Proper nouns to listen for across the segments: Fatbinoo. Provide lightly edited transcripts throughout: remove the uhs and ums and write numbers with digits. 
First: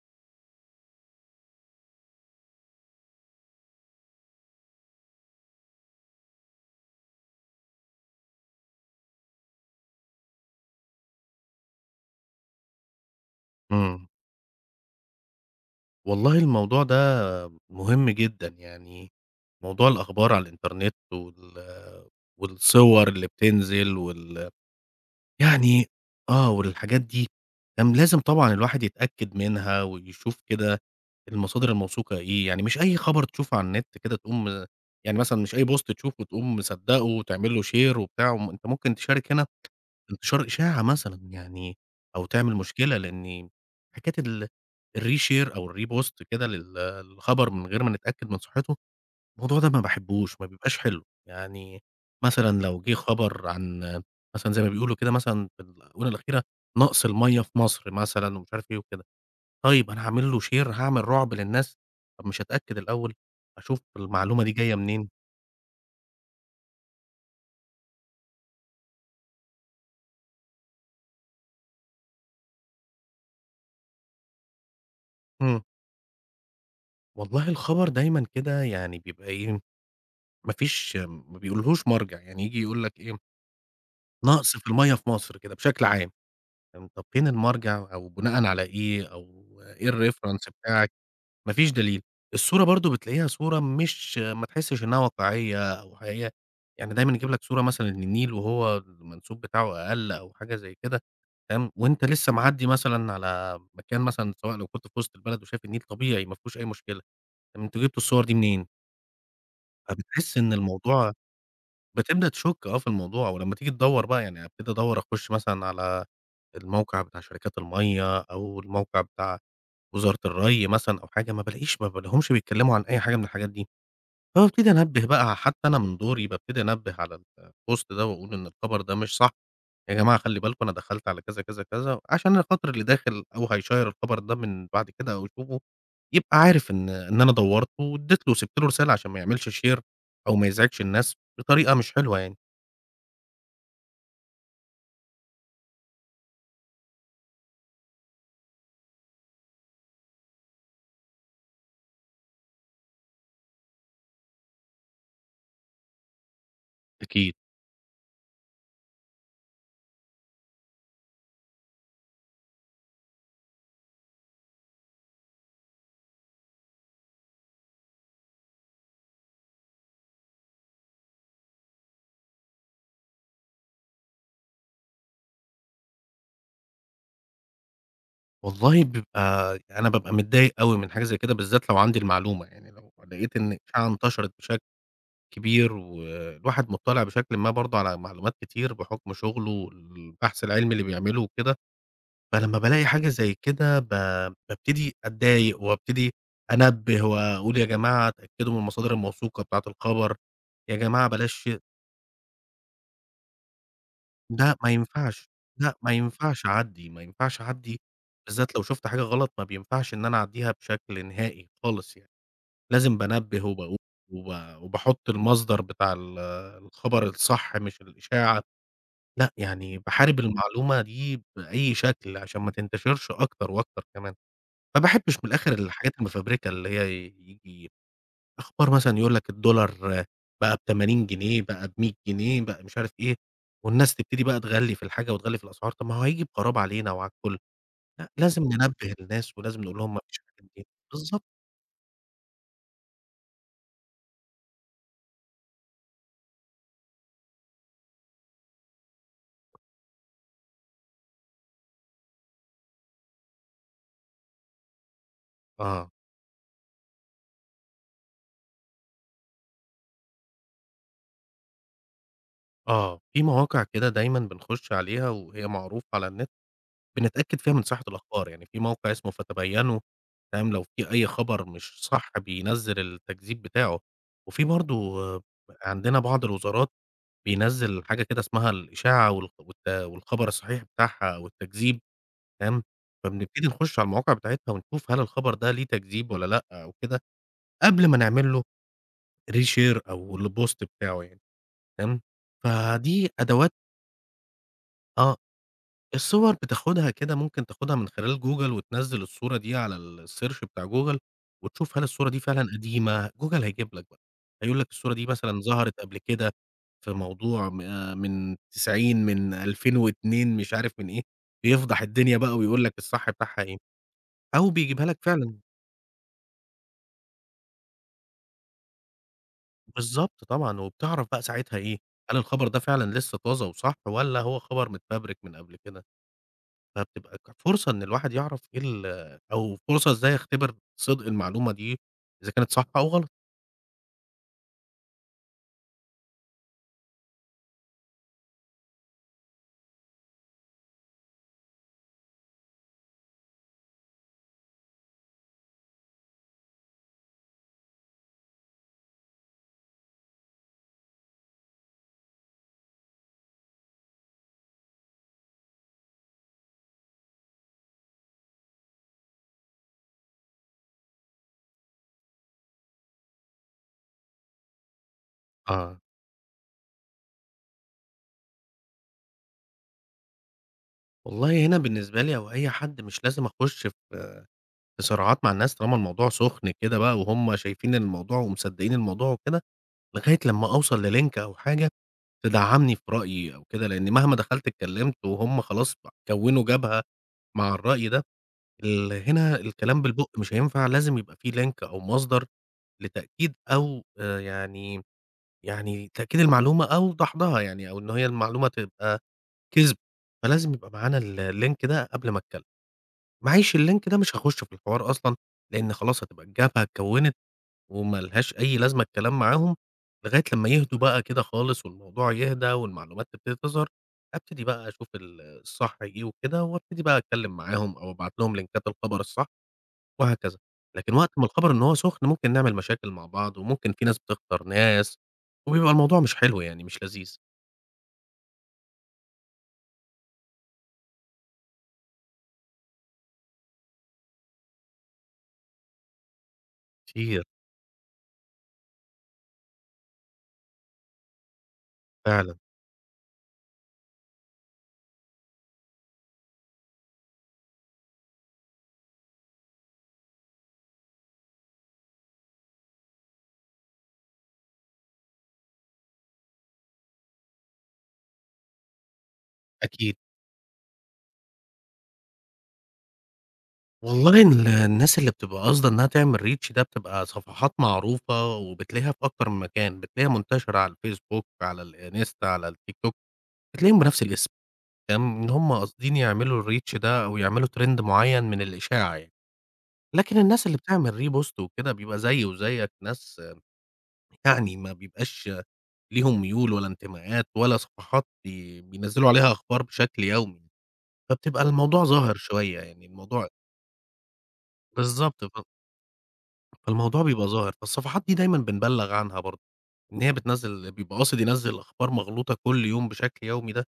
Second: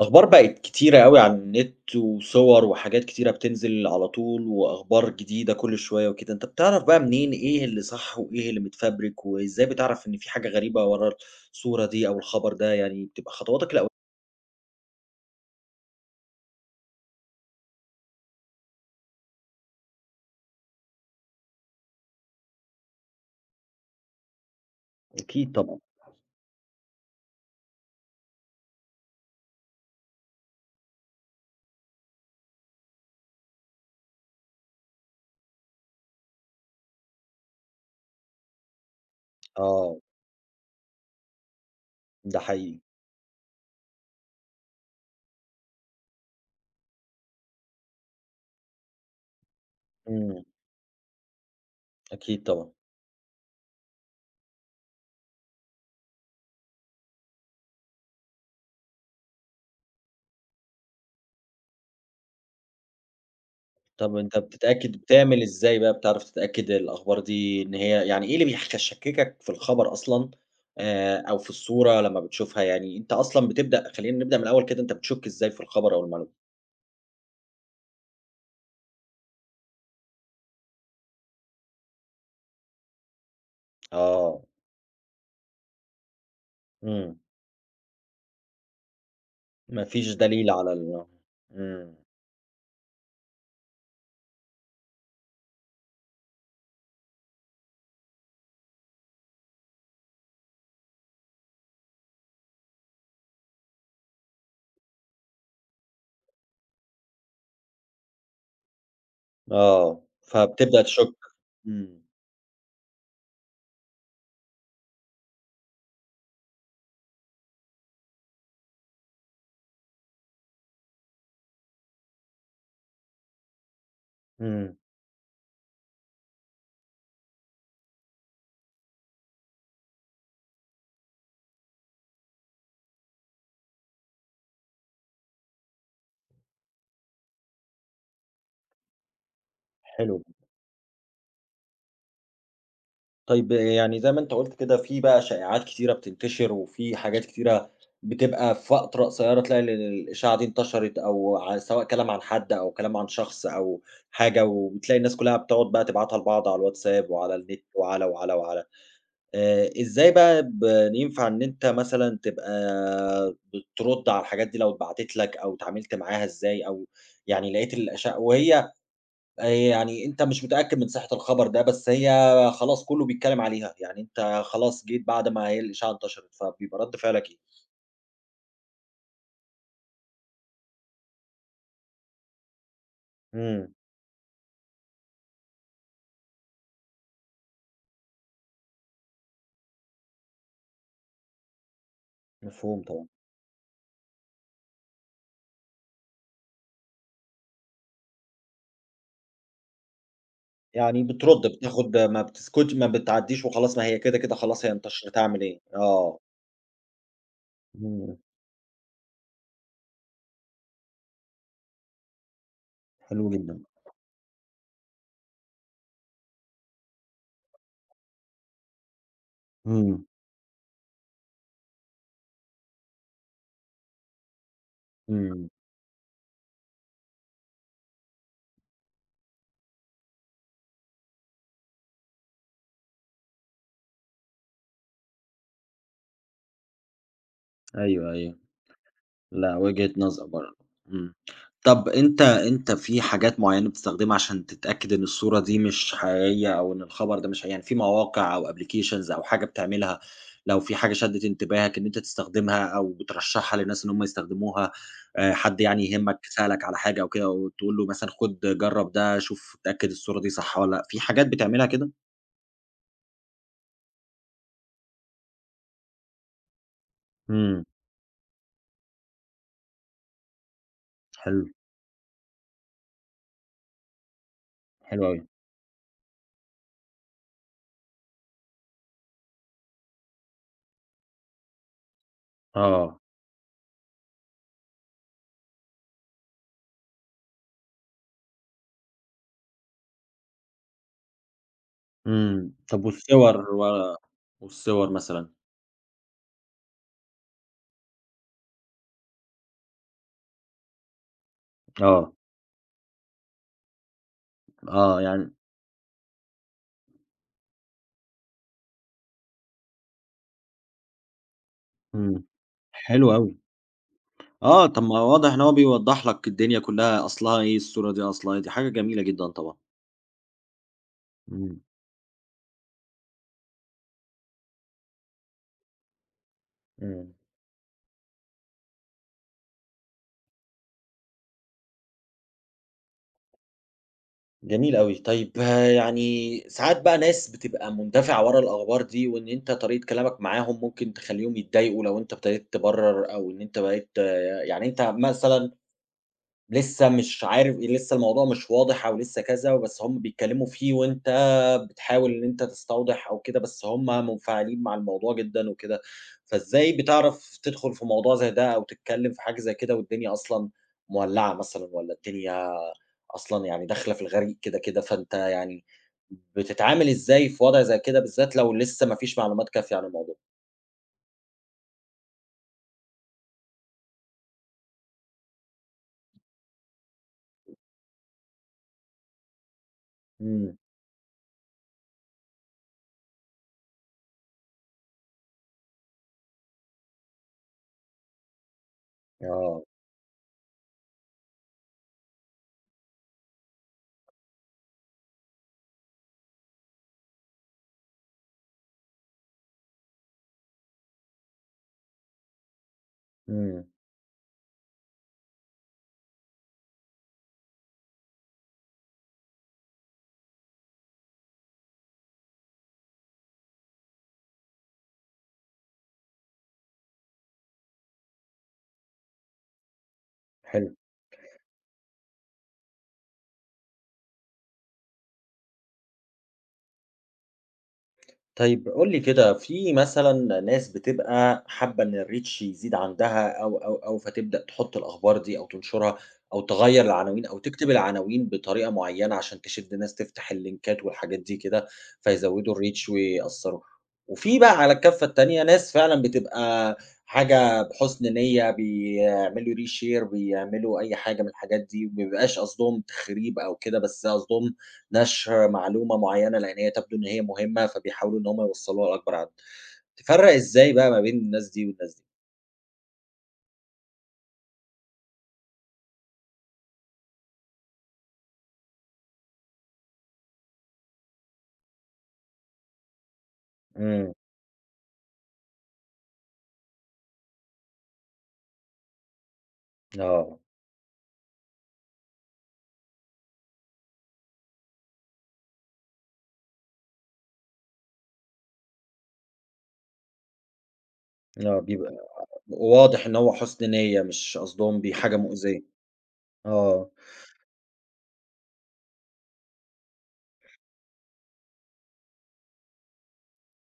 أخبار بقت كتيرة أوي على النت، وصور وحاجات كتيرة بتنزل على طول، وأخبار جديدة كل شوية وكده. أنت بتعرف بقى منين إيه اللي صح وإيه اللي متفبرك، وإزاي بتعرف إن في حاجة غريبة ورا الصورة دي أو الخبر ده؟ يعني بتبقى خطواتك الأولية. إمم. والله الموضوع ده مهم جدًا، يعني موضوع الأخبار على الإنترنت والصور اللي بتنزل أكيد طبعًا. يعني والحاجات دي كان لازم طبعًا الواحد يتأكد منها ويشوف كده المصادر الموثوقة إيه، يعني مش أي خبر تشوفه على النت كده تقوم يعني مثلًا مش أي بوست تشوفه تقوم مصدّقه وتعمل له share وبتاع، وم أنت ممكن تشارك هنا آه، انتشار إشاعة مثلًا يعني، أو ده تعمل حقيقي. مشكلة، لإن حكاية ال الreshare أو الrepost كده لل للخبر من غير ما نتأكد من صحته، الموضوع ده ما باحبوش، إمم، ما بيبقاش حلو، يعني أكيد مثلًا طبعًا. لو جه خبر عن مثلًا زي ما بيقولوا كده مثلًا في الآونة الأخيرة نقص المَيّة في مصر مثلًا ومش عارف إيه وكده، طيب أنا هاعمل له share هاعمل رعب للناس، طب مش هاتأكد الأول، أشوف طب أنت المعلومة دي جاية بتتأكد منين؟ بتعمل إزاي بقى، بتعرف تتأكد الأخبار دي إن هي، يعني إيه اللي بيخشككك في الخبر أصلًا، أو في الصورة لمّا بتشوفها؟ يعني أنت أصلًا بتبدأ، خلّينا نبدأ من الأول كده، أنت بتشُك إزاي إمم، في الخبر أو المعلومة؟ والله الخبر دايمًا كده يعني بيبقى إيه، ما بيقولهوش مرجع، يعني ييجي يقول لك إيه، آه. نقص في المَيّة في مصر كده بشكل عام، تمام، طَب إمم. فين المرجع أو بناءً على إيه أو ما إيه فيش الreference دليل على بتاعك؟ ال. ما فيش إمم. دليل. الصورة برضه بتلاقيها صورة مش ما تحسّش إنها واقعية أو حقيقية، يعني دايمًا يجيب لك صورة مثلًا للنيل وهو المنسوب بتاعه أقل أو حاجة زي كده، تمام، وأنت لسه معدّي مثلًا على مكان مثلًا سواء لو كنت في وسط البلد وشايف النيل طبيعي ما فيهوش أي مشكلة، طَب أنتم جبتوا الصور دي منين؟ آه، فبتحس إن فبتبدأ الموضوع تشُك. إمم. بتبدأ تشُك آه في الموضوع، ولمّا تيجي تدوّر بقى يعني أبتدي أدوّر أخُش مثلًا على الموقع بتاع شركات المَيّة أو الموقع بتاع وزارة الري مثلًا أو حاجة، ما بالاقيهمش بيتكلّموا عن أي حاجة من الحاجات دي، فبابتدي إمم. أنبّه بقى حتى أنا من دوري بابتدي أنبّه على الpost ده وأقول إن الخبر ده مش صح، يا جماعة خلّي بالكم أنا دخلت على كذا، كذا، كذا، عشان أنا خاطر اللي داخل أو هيشيّر الخبر ده من بعد كده أو يشوفه يبقى عارف إن أنا دوّرت وادّيت له وسِبت له رسالة عشان ما يعملش share حلو. أو ما يزعجش الناس بطريقة مش حلوة يعني. طيب يعني زي ما أنت قُلت كده، في بقى شائعات كتيرة بتنتشر، وفي حاجات كتيرة بتبقى في فترة قصيرة، تلاقي الإشاعة دي انتشرت، أو ع سواء كلام عن حد أو كلام عن شخص أو حاجة، وبتلاقي الناس كلها بتقعد بقى تبعتها لبعض على الواتساب أكيد. وعلى النت وعلى. إزاي بقى ب، ينفع إن أنت مثلًا تبقى بترُد على الحاجات دي لو اتبعتت لك، أو اتعاملت معاها إزاي، أو يعني لقيت الإشاعة وهي، يعني أنت مش متأكد من صحة الخبر ده، بس هي خلاص كُلّه بيتكلّم عليها، يعني أنت خلاص جيت بعد ما هي الإشاعة انتشرت، فبيبقى رَد فعلك إيه؟ والله بيبقى يعني أنا بابقى متضايق أوي من حاجة زي كده، بالذات لو عندي المعلومة، يعني لو لقيت إن إمم. الإشاعة انتشرت بشكل كبير والواحد مُطّلع بشكل ما برضه على معلومات كتير بحُكم شُغله والبحث العلمي اللي بيعمله وكده، فلمّا مفهوم بالاقي طبعًا. حاجة زي كده بابتدي أتضايق وابتدي أنبّه وأقول يا جماعة اتأكدوا من المصادر الموثوقة بتاعة الخبر، يا يعني جماعة بترُد، بلاش بتاخد، ما بتسكت، ما بتعدّيش وخلاص ما هي كده، كده لأ، خلاص ما هي انتشرت، ينفعش، أعمل إيه؟ لأ، ما آه. ينفعش أعدّي، ما ينفعش أعدّي. إمم. بالذات لو شُفت حاجة غلط ما بينفعش إن أنا أعدّيها بشكل نهائي خالص يعني، لازم حلو بانبّه جدًا. وباقول وب وباحُط المصدر بتاع ال الخبر الصح مش الإشاعة، لأ، يعني إمم. باحارب المعلومة دي بأي شكل عشان ما تنتشرش أكتر وأكتر كمان، ما باحبّش من إمم. الآخر الحاجات المفبركة اللي هي ييجي أخبار مثلًا يقول لك الدولار بقى ب80 جنيه، بقى ب100 جنيه، بقى مش عارف إيه، والناس تبتدي بقى تغلّي في الحاجة وتغلّي في الأسعار، طب ما هو هييجي بخراب علينا وعلى الكل، لأ أيوه، أيوه. لازم ننبه الناس لأ، ولازم نقول وجهة لهم ما فيش نظر حاجة برضه. جديدة، إمم. بالضبط، طَب أنت في حاجات معيّنة بتستخدمها عشان تتأكد إن الصورة دي مش حقيقية أو إن الخبر ده مش حقيقي؟ يعني في مواقع أو applications أو حاجة بتعملها، لو في حاجة شدِّت انتباهك إن أنت تستخدمها أو بترشّحها للناس إن هم يستخدموها، حد يعني آه، يهمك سألك على حاجة أو كده، وتقول له مثلًا خُد جرّب ده، شوف اتأكد الصورة دي صح والّا لأ، في حاجات بتعملها كده؟ آه، في مواقع كده دايمًا بنخش عليها وهي معروفة على النت، بنتأكد فيها من إمم. صحة الأخبار، يعني في موقع اسمه فتبينوا، تمام، لو في أي حلو. خبر مش صح بينزّل التكذيب بتاعه، وفي برضه حلو أوي. عندنا بعض الوزارات بينزّل حاجة كده اسمها الإشاعة والخبر الصحيح بتاعها أو التكذيب، تمام، آه. فبنبتدي نخش على المواقع بتاعتها ونشوف هل الخبر ده ليه تكذيب والّا لأ أو كده، قبل ما نعمل له reshare أو الpost بتاعه يعني، تمام، إمم. طَب فدي والصور أدوات. و، والصور آه مثلًا؟ الصور بتاخدها كده ممكن تاخدها من خلال جوجل وتنزّل الصورة دي على الsearch بتاع جوجل، وتشوف هل الصورة آه. دي فعلًا قديمة، جوجل هيجيب لك بقى، هيقول لك الصورة آه، دي يعني. مثلًا ظهرت قبل كده في موضوع م من 90 من 2002 مش عارف من إيه، بيفضح الدنيا إمم. بقى ويقول لك الصح حلو أوي. بتاعها إيه، أو آه، طب بيجيبها لك ما هو واضح فعلًا إن هو بيوضّح لك الدنيا كلّها أصلها إيه، الصورة دي أصلها إيه، دي حاجة جميلة جدًا طبعًا. بالضبط طبعًا، وبتعرف بقى ساعتها إمم. إيه، هل الخبر ده فعلًا لسه طازة وصح والّا هو خبر متفبرك من قبل كده. إمم. فبتبقى فرصة إن الواحد يعرف إيه ال، أو فرصة إزاي أختبر صدق المعلومة دي إذا كانت صح أو غلط. جميل أوي. طيب يعني ساعات بقى ناس بتبقى مندفعة ورا الأخبار دي، وإن أنت طريقة كلامك معاهم ممكن تخلّيهم يتضايقوا لو أنت ابتديت تبرّر، أو إن أنت بقيت، يعني أنت مثلًا لسه مش عارف إيه، لسه الموضوع مش واضح أو لسه كذا، بس هم بيتكلّموا فيه، وأنت بتحاول إن أنت تستوضح أو كده، بس هم منفعلين مع الموضوع جدًا وكده، فإزاي بتعرف تدخُل في موضوع زي ده، أو تتكلّم في حاجة زي كده والدنيا أصلًا مولّعة مثلًا، والّا الدنيا أصلًا يعني داخلة في الغريق كده، كده، فأنت يعني آه. بتتعامل إزاي في وضع زي كده، بالذات لو لسه ما فيش معلومات كافية عن الموضوع؟ والله هنا بالنسبة لي أو أي حد مش لازم أخُش في صراعات مع الناس طالما الموضوع سُخن كده بقى وهُم شايفين الموضوع ومصدقين الموضوع وكده، لغاية لمّا إمم. أوصل لLink أو حاجة تدعّمني في رأيي أو كده، لإن مهما دخلت اتكلّمت وهُم خلاص بقى كوّنوا جبهة مع الرأي ده، هنا آه. الكلام بالبُق مش هينفع لازم يبقى في Link أو مصدر لتأكيد أو يعني تأكيد المعلومة أو دحضها يعني، أو إن هي المعلومة تبقى كذب، فلازم يبقى معانا ال الlink ده قبل ما أتكلم، معيش إمم. الlink ده مش هاخش في الحوار أصلًا، لإن خلاص هتبقى الجبهة اتكوّنت وما لهاش أي لازمة الكلام معاهم، لغاية لمّا يهدوا بقى كده خالص والموضوع يهدى والمعلومات تبتدي تظهر، أبتدي بقى أشوف الصح إيه وكده وأبتدي بقى أتكلم معاهم أو أبعت لهم لينكات الخبر الصح. وهكذا. حلو. لكن وقت ما الخبر إن هو سُخن ممكن نعمل مشاكل مع بعض، وممكن في ناس بتخسر ناس، وبيبقى الموضوع مش حلو يعني مش لذيذ. طيب قُل لي كده، في مثلًا ناس بتبقى حابة إن الreach يزيد عندها أو، فتبدأ تحُط الأخبار دي أو تنشرها، أو تغيّر كتير العناوين أو تكتب العناوين بطريقة معيّنة عشان تشِد ناس تفتح اللينكات والحاجات دي كده، فعلًا، فيزوّدوا الreach ويأثّروا. وفي بقى على الكَفّة التانية ناس فعلًا بتبقى حاجة بحُسن نيّة، بيعملوا reshare، بيعملوا أي حاجة من الحاجات دي، ما بيبقاش قصدهم تخريب أو كده، بس قصدهم نشر معلومة معيّنة، لإن هي تبدو إن هي مهمة، فبيحاولوا إن هم يوصّلوها لأكبر عدد. أكيد. تفرّق إزاي بقى ما بين الناس دي والناس دي؟ والله ال الناس اللي بتبقى قاصدة إنها تعمل reach ده بتبقى صفحات معروفة، وبتلاقيها في أكتر من مكان، بتلاقيها منتشرة على الفيسبوك، على الإنستا، على التيكتوك، بتلاقيهم بنفس إمم. الاسم، تمام، إن هم قاصدين يعملوا الreach ده أو يعملوا trend معين من الإشاعة يعني. لكن آه. الناس اللي بتعمل repost وكده بيبقى زيي وزيك، ناس يعني ما بيبقاش ليهم ميول ولا انتماءات ولا صفحات بينزّلوا عليها أخبار بشكل يومي، فبتبقى آه، الموضوع بيبقى ظاهر شوية، يعني واضح إن الموضوع هو حُسن نيّة، مش قصدهم بيه حاجة بالضبط، مؤذية. آه. فالموضوع بيبقى ظاهر، فالصفحات دي دايمًا بنبلّغ عنها برضه، إن هي بتنزّل بيبقى قاصد ينزّل أخبار مغلوطة كل يوم بشكل يومي ده،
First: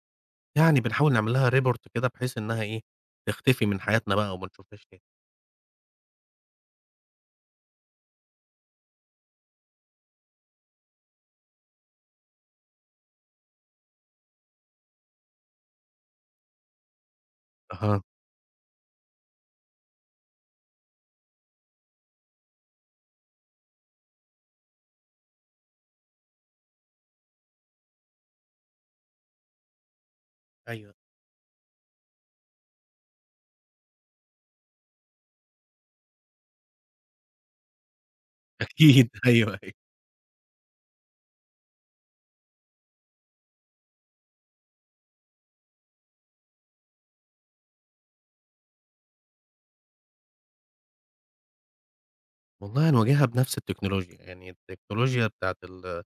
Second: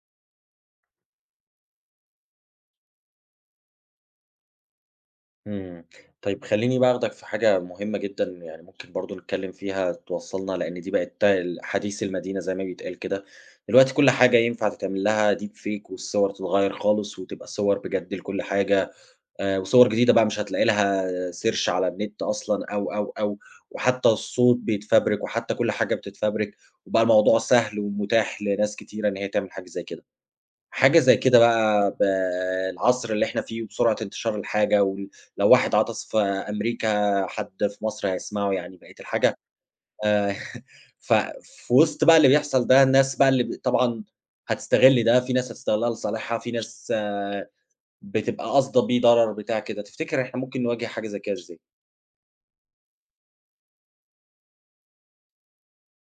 يعني بنحاول نعمل لها report كده بحيث إنها إيه، تختفي من حياتنا بقى وما نشوفهاش تاني. إمم. طيب خلّيني بقى آخدك في حاجة مهمة جدًا، يعني ممكن برضه نتكلّم فيها توصّلنا، لإن دي بقت ال، حديث المدينة زي ما بيتقال كده. دلوقتي كل حاجة ينفع تتعمل لها deep fake، والصور تتغيّر خالص وتبقى صور أها، بجد لكل حاجة. وصور جديدة بقى مش هتلاقي لها search على النت أصلًا، أو، وحتى الصوت بيتفبرك، وحتى كل حاجة بتتفبرك، وبقى الموضوع سهل ومتاح لناس كتيرة إن هي تعمل حاجة زي كده. أيوه، حاجة زي كده بقى بالعصر اللي إحنا فيه، وبسرعة انتشار الحاجة وال، لو واحد عطس في أمريكا حد في مصر هيسمعه، يعني بقت أكيد، الحاجة، أيوه، أيوه. آآ ف، في وسط بقى اللي بيحصل ده، الناس بقى اللي ب طبعًا هتستغل ده، في ناس هتستغلها لصالحها، في ناس بتبقى قاصدة بيه ضرر بتاع كده، تفتكر إحنا ممكن نواجه حاجة زي كده إزاي؟ والله نواجهها بنفس التكنولوجيا، يعني التكنولوجيا بتاعة ال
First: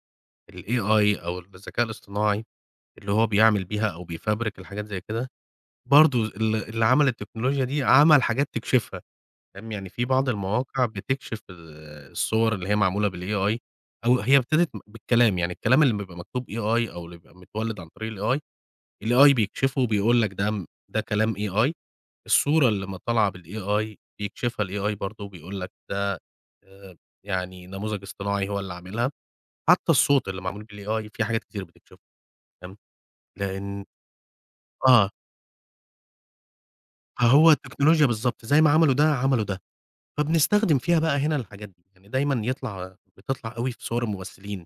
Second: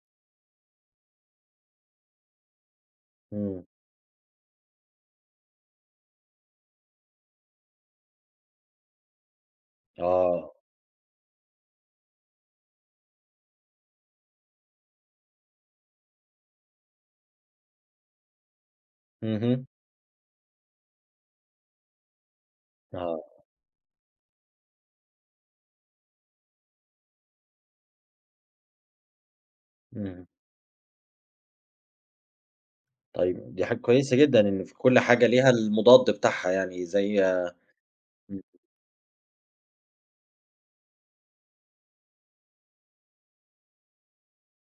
الAI أو الذكاء الاصطناعي اللي هو بيعمل إمم. بيها أو بيفبرك الحاجات زي كده، برضه اللي عمل التكنولوجيا دي عمل حاجات تكشفها، فاهم، يعني في بعض آه. المواقع بتكشف الصور اللي هي معمولة بالAI أو هي ابتدت بالكلام، يعني الكلام اللي بيبقى مكتوب AI أو اللي بيبقى متولد عن طريق الAI، الAI اهم. بيكشفه وبيقول لك ده كلام AI، الصورة اللي ما آه. طالعة بالAI بيكشفها الAI برضه بيقول لك ده آآ، يعني نموذج اصطناعي هو اللي عاملها، حتى إمم. الصوت اللي معمول بالAI في حاجات كتير بتكشفه، فاهم، طيب دي حاجة لإن كويسة جدًا، إن في كل آه. حاجة ليها المضاد بتاعها يعني، زي. فهو التكنولوجيا إمم. بالضبط، زي ما عملوا ده، عملوا ده، فبنستخدم فيها بقى هنا الحاجات دي، يعني دايمًا يطلع بتطلع أوي في صور الممثلين،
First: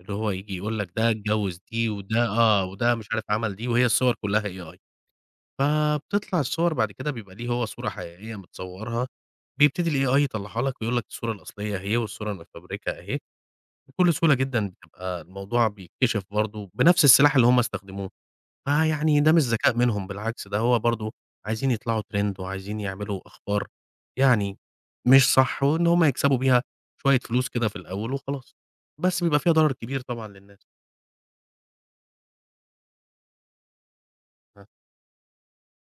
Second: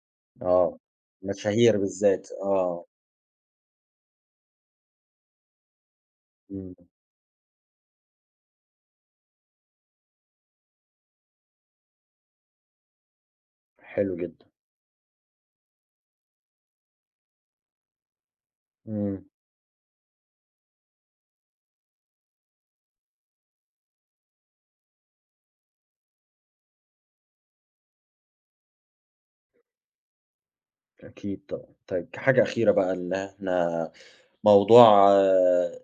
اللي هو ييجي آه، يقول لك ده اتجوّز مشاهير دي، وده بالذات، آه، آه. وده مش عارف عمل دي، وهي الصور كلّها AI، فبتطلع الصور إمم. بعد كده بيبقى ليه هو صورة حقيقية متصوّرها، بيبتدي الAI يطلّعها لك ويقول لك الصورة الأصلية أهي، والصورة المتفبركة أهي، بكل حلو سهولة جدًا. جدًا بتبقى الموضوع بيتكشف برضه بنفس السلاح اللي هم استخدموه. فيعني إمم. ده مش ذكاء منهم بالعكس، ده هو برضه عايزين يطلعوا trend وعايزين يعملوا أخبار يعني مش صح، وإن هم يكسبوا بيها شوية فلوس كده في الأول وخلاص، بس بيبقى فيها ضرر كبير طبعًا للناس. أكيد طبعًا. طيب كحاجة أخيرة بقى، إن إحنا، آه. موضوع، آه،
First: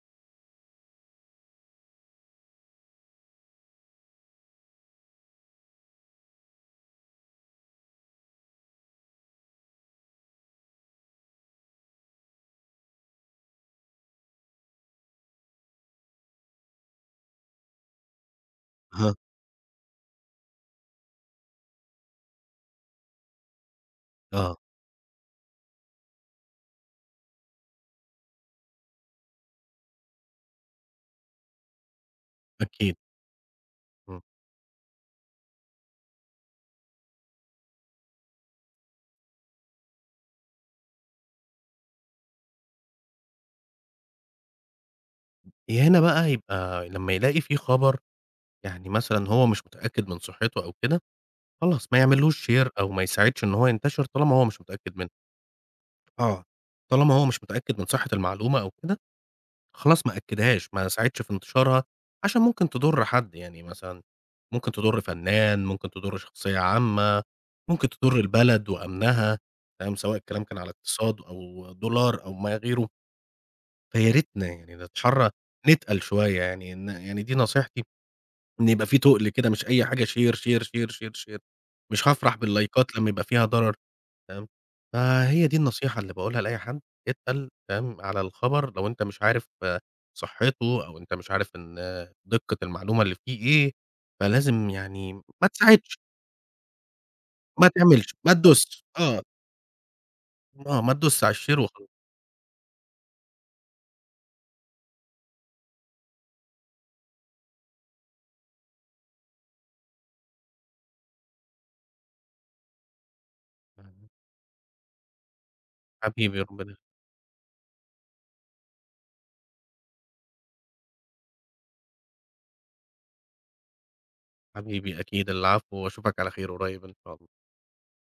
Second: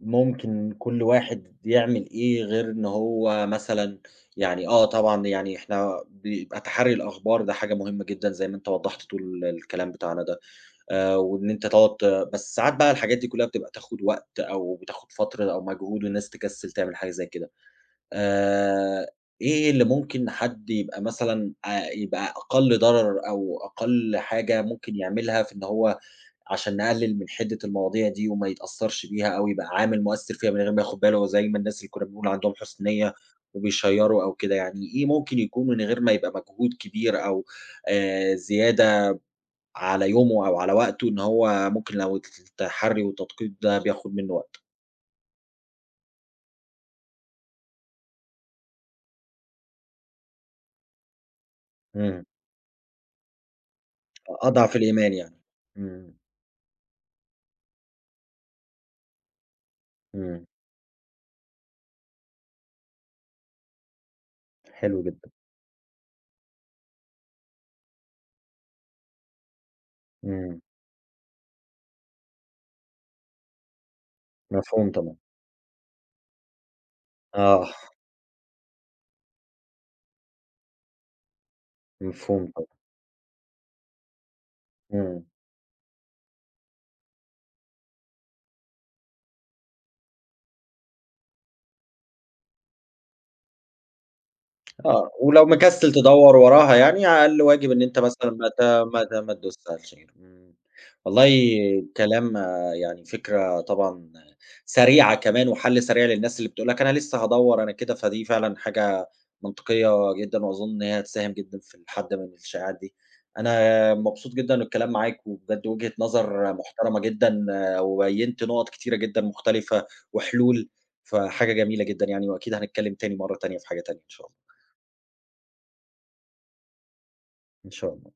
ممكن كل واحد يعمل إيه غير إن هو مثلًا، يعني آه طبعًا، يعني إحنا بيبقى تحرّي الأخبار ده حاجة مهمة جدًا زي ما أنت وضّحت طول الكلام بتاعنا ده، وإن أنت تقعد ت، بس ساعات بقى الحاجات دي كلّها بتبقى تاخُد وقت، أو بتاخُد فترة أو مجهود، والناس تكسّل تعمل حاجة زي كده. آآ أها، إيه اللي ممكن حد يبقى مثلًا، يبقى أقل ضرر أو أقل آه، حاجة ممكن يعملها في إن هو، عشان نقلل من حدة المواضيع دي، وما يتأثّرش بيها أو يبقى عامل مؤثّر فيها من غير ما ياخد باله، زي ما الناس اللي كنا بنقول عندهم حُسن أكيد، نيّة إمم. وبيشيّروا أو كده يعني، إيه ممكن يكون من غير ما يبقى مجهود كبير، أو زيادة على يومه أو على وقته، إن هو ممكن لو التحرّي والتدقيق ده بياخد منّه وقت؟ هنا بقى يبقى لمّا يلاقي في خبر يعني مثلًا هو مش متأكد من صحته أو كده، خلاص ما إمم. يعملوش share أو ما يساعدش إن هو ينتشر طالما هو مش أضعف متأكد منه. الإيمان يعني. إمم. آه، طالما هو مش متأكد من صحة المعلومة أو كده، خلاص ما إمم. أكدهاش، ما ساعدش في انتشارها، عشان ممكن تضر حد، يعني مثلًا ممكن تضر حلو جدًا. فنان، ممكن تضر شخصية عامة، ممكن تضر البلد وأمنها، تمام، سواء الكلام كان إمم. على اقتصاد أو دولار أو ما غيره، فيا ريتنا يعني مفهوم طبعًا. نتحرى نتقل شوية يعني يعني دي آه. نصيحتي، إن يبقى في تُقل كده مش أي حاجة share، share، share، share، share مش هافرح مفهوم طبعًا. باللايكات لمّا يبقى فيها ضرر. تمام، إمم. فهي دي النصيحة اللي باقولها لأي حد، اتقل تمام، على الخبر لو أنت مش عارف صحته أو أنت مش عارف إن دقة المعلومة اللي فيه إيه، فلازم آه، يعني ولو ما مكسّل تساعدش، تدوّر وراها يعني أقل ما واجب إن أنت تعملش، مثلًا ما ما ت تدوسش، ما ت آه، ما تدوسّهاش يعني. إمم. آه، ما تدوسش على والله الشير وخلاص. كلام، آه، يعني فكرة طبعًا سريعة كمان، وحَل سريع للناس اللي بتقول لك أنا لسه هادوّر أنا كده، فدي فعلًا حاجة منطقية جدًا، وأظن إن هي هتساهم جدًا في الحَد من الشائعات دي. أنا مبسوط جدًا بالكلام معاك، وبجد وجهة حبيبي نظر ربنا، محترمة جدًا، آه، وبيّنت نُقط كتيرة جدًا مختلفة وحلول، فحاجة جميلة جدًا يعني، وأكيد هنتكلّم تاني مرّة تانية في حاجة تانية إن شاء الله. حبيبي أكيد، العفو وأشوفك على خير قريب إن شاء الله. إن شاء الله.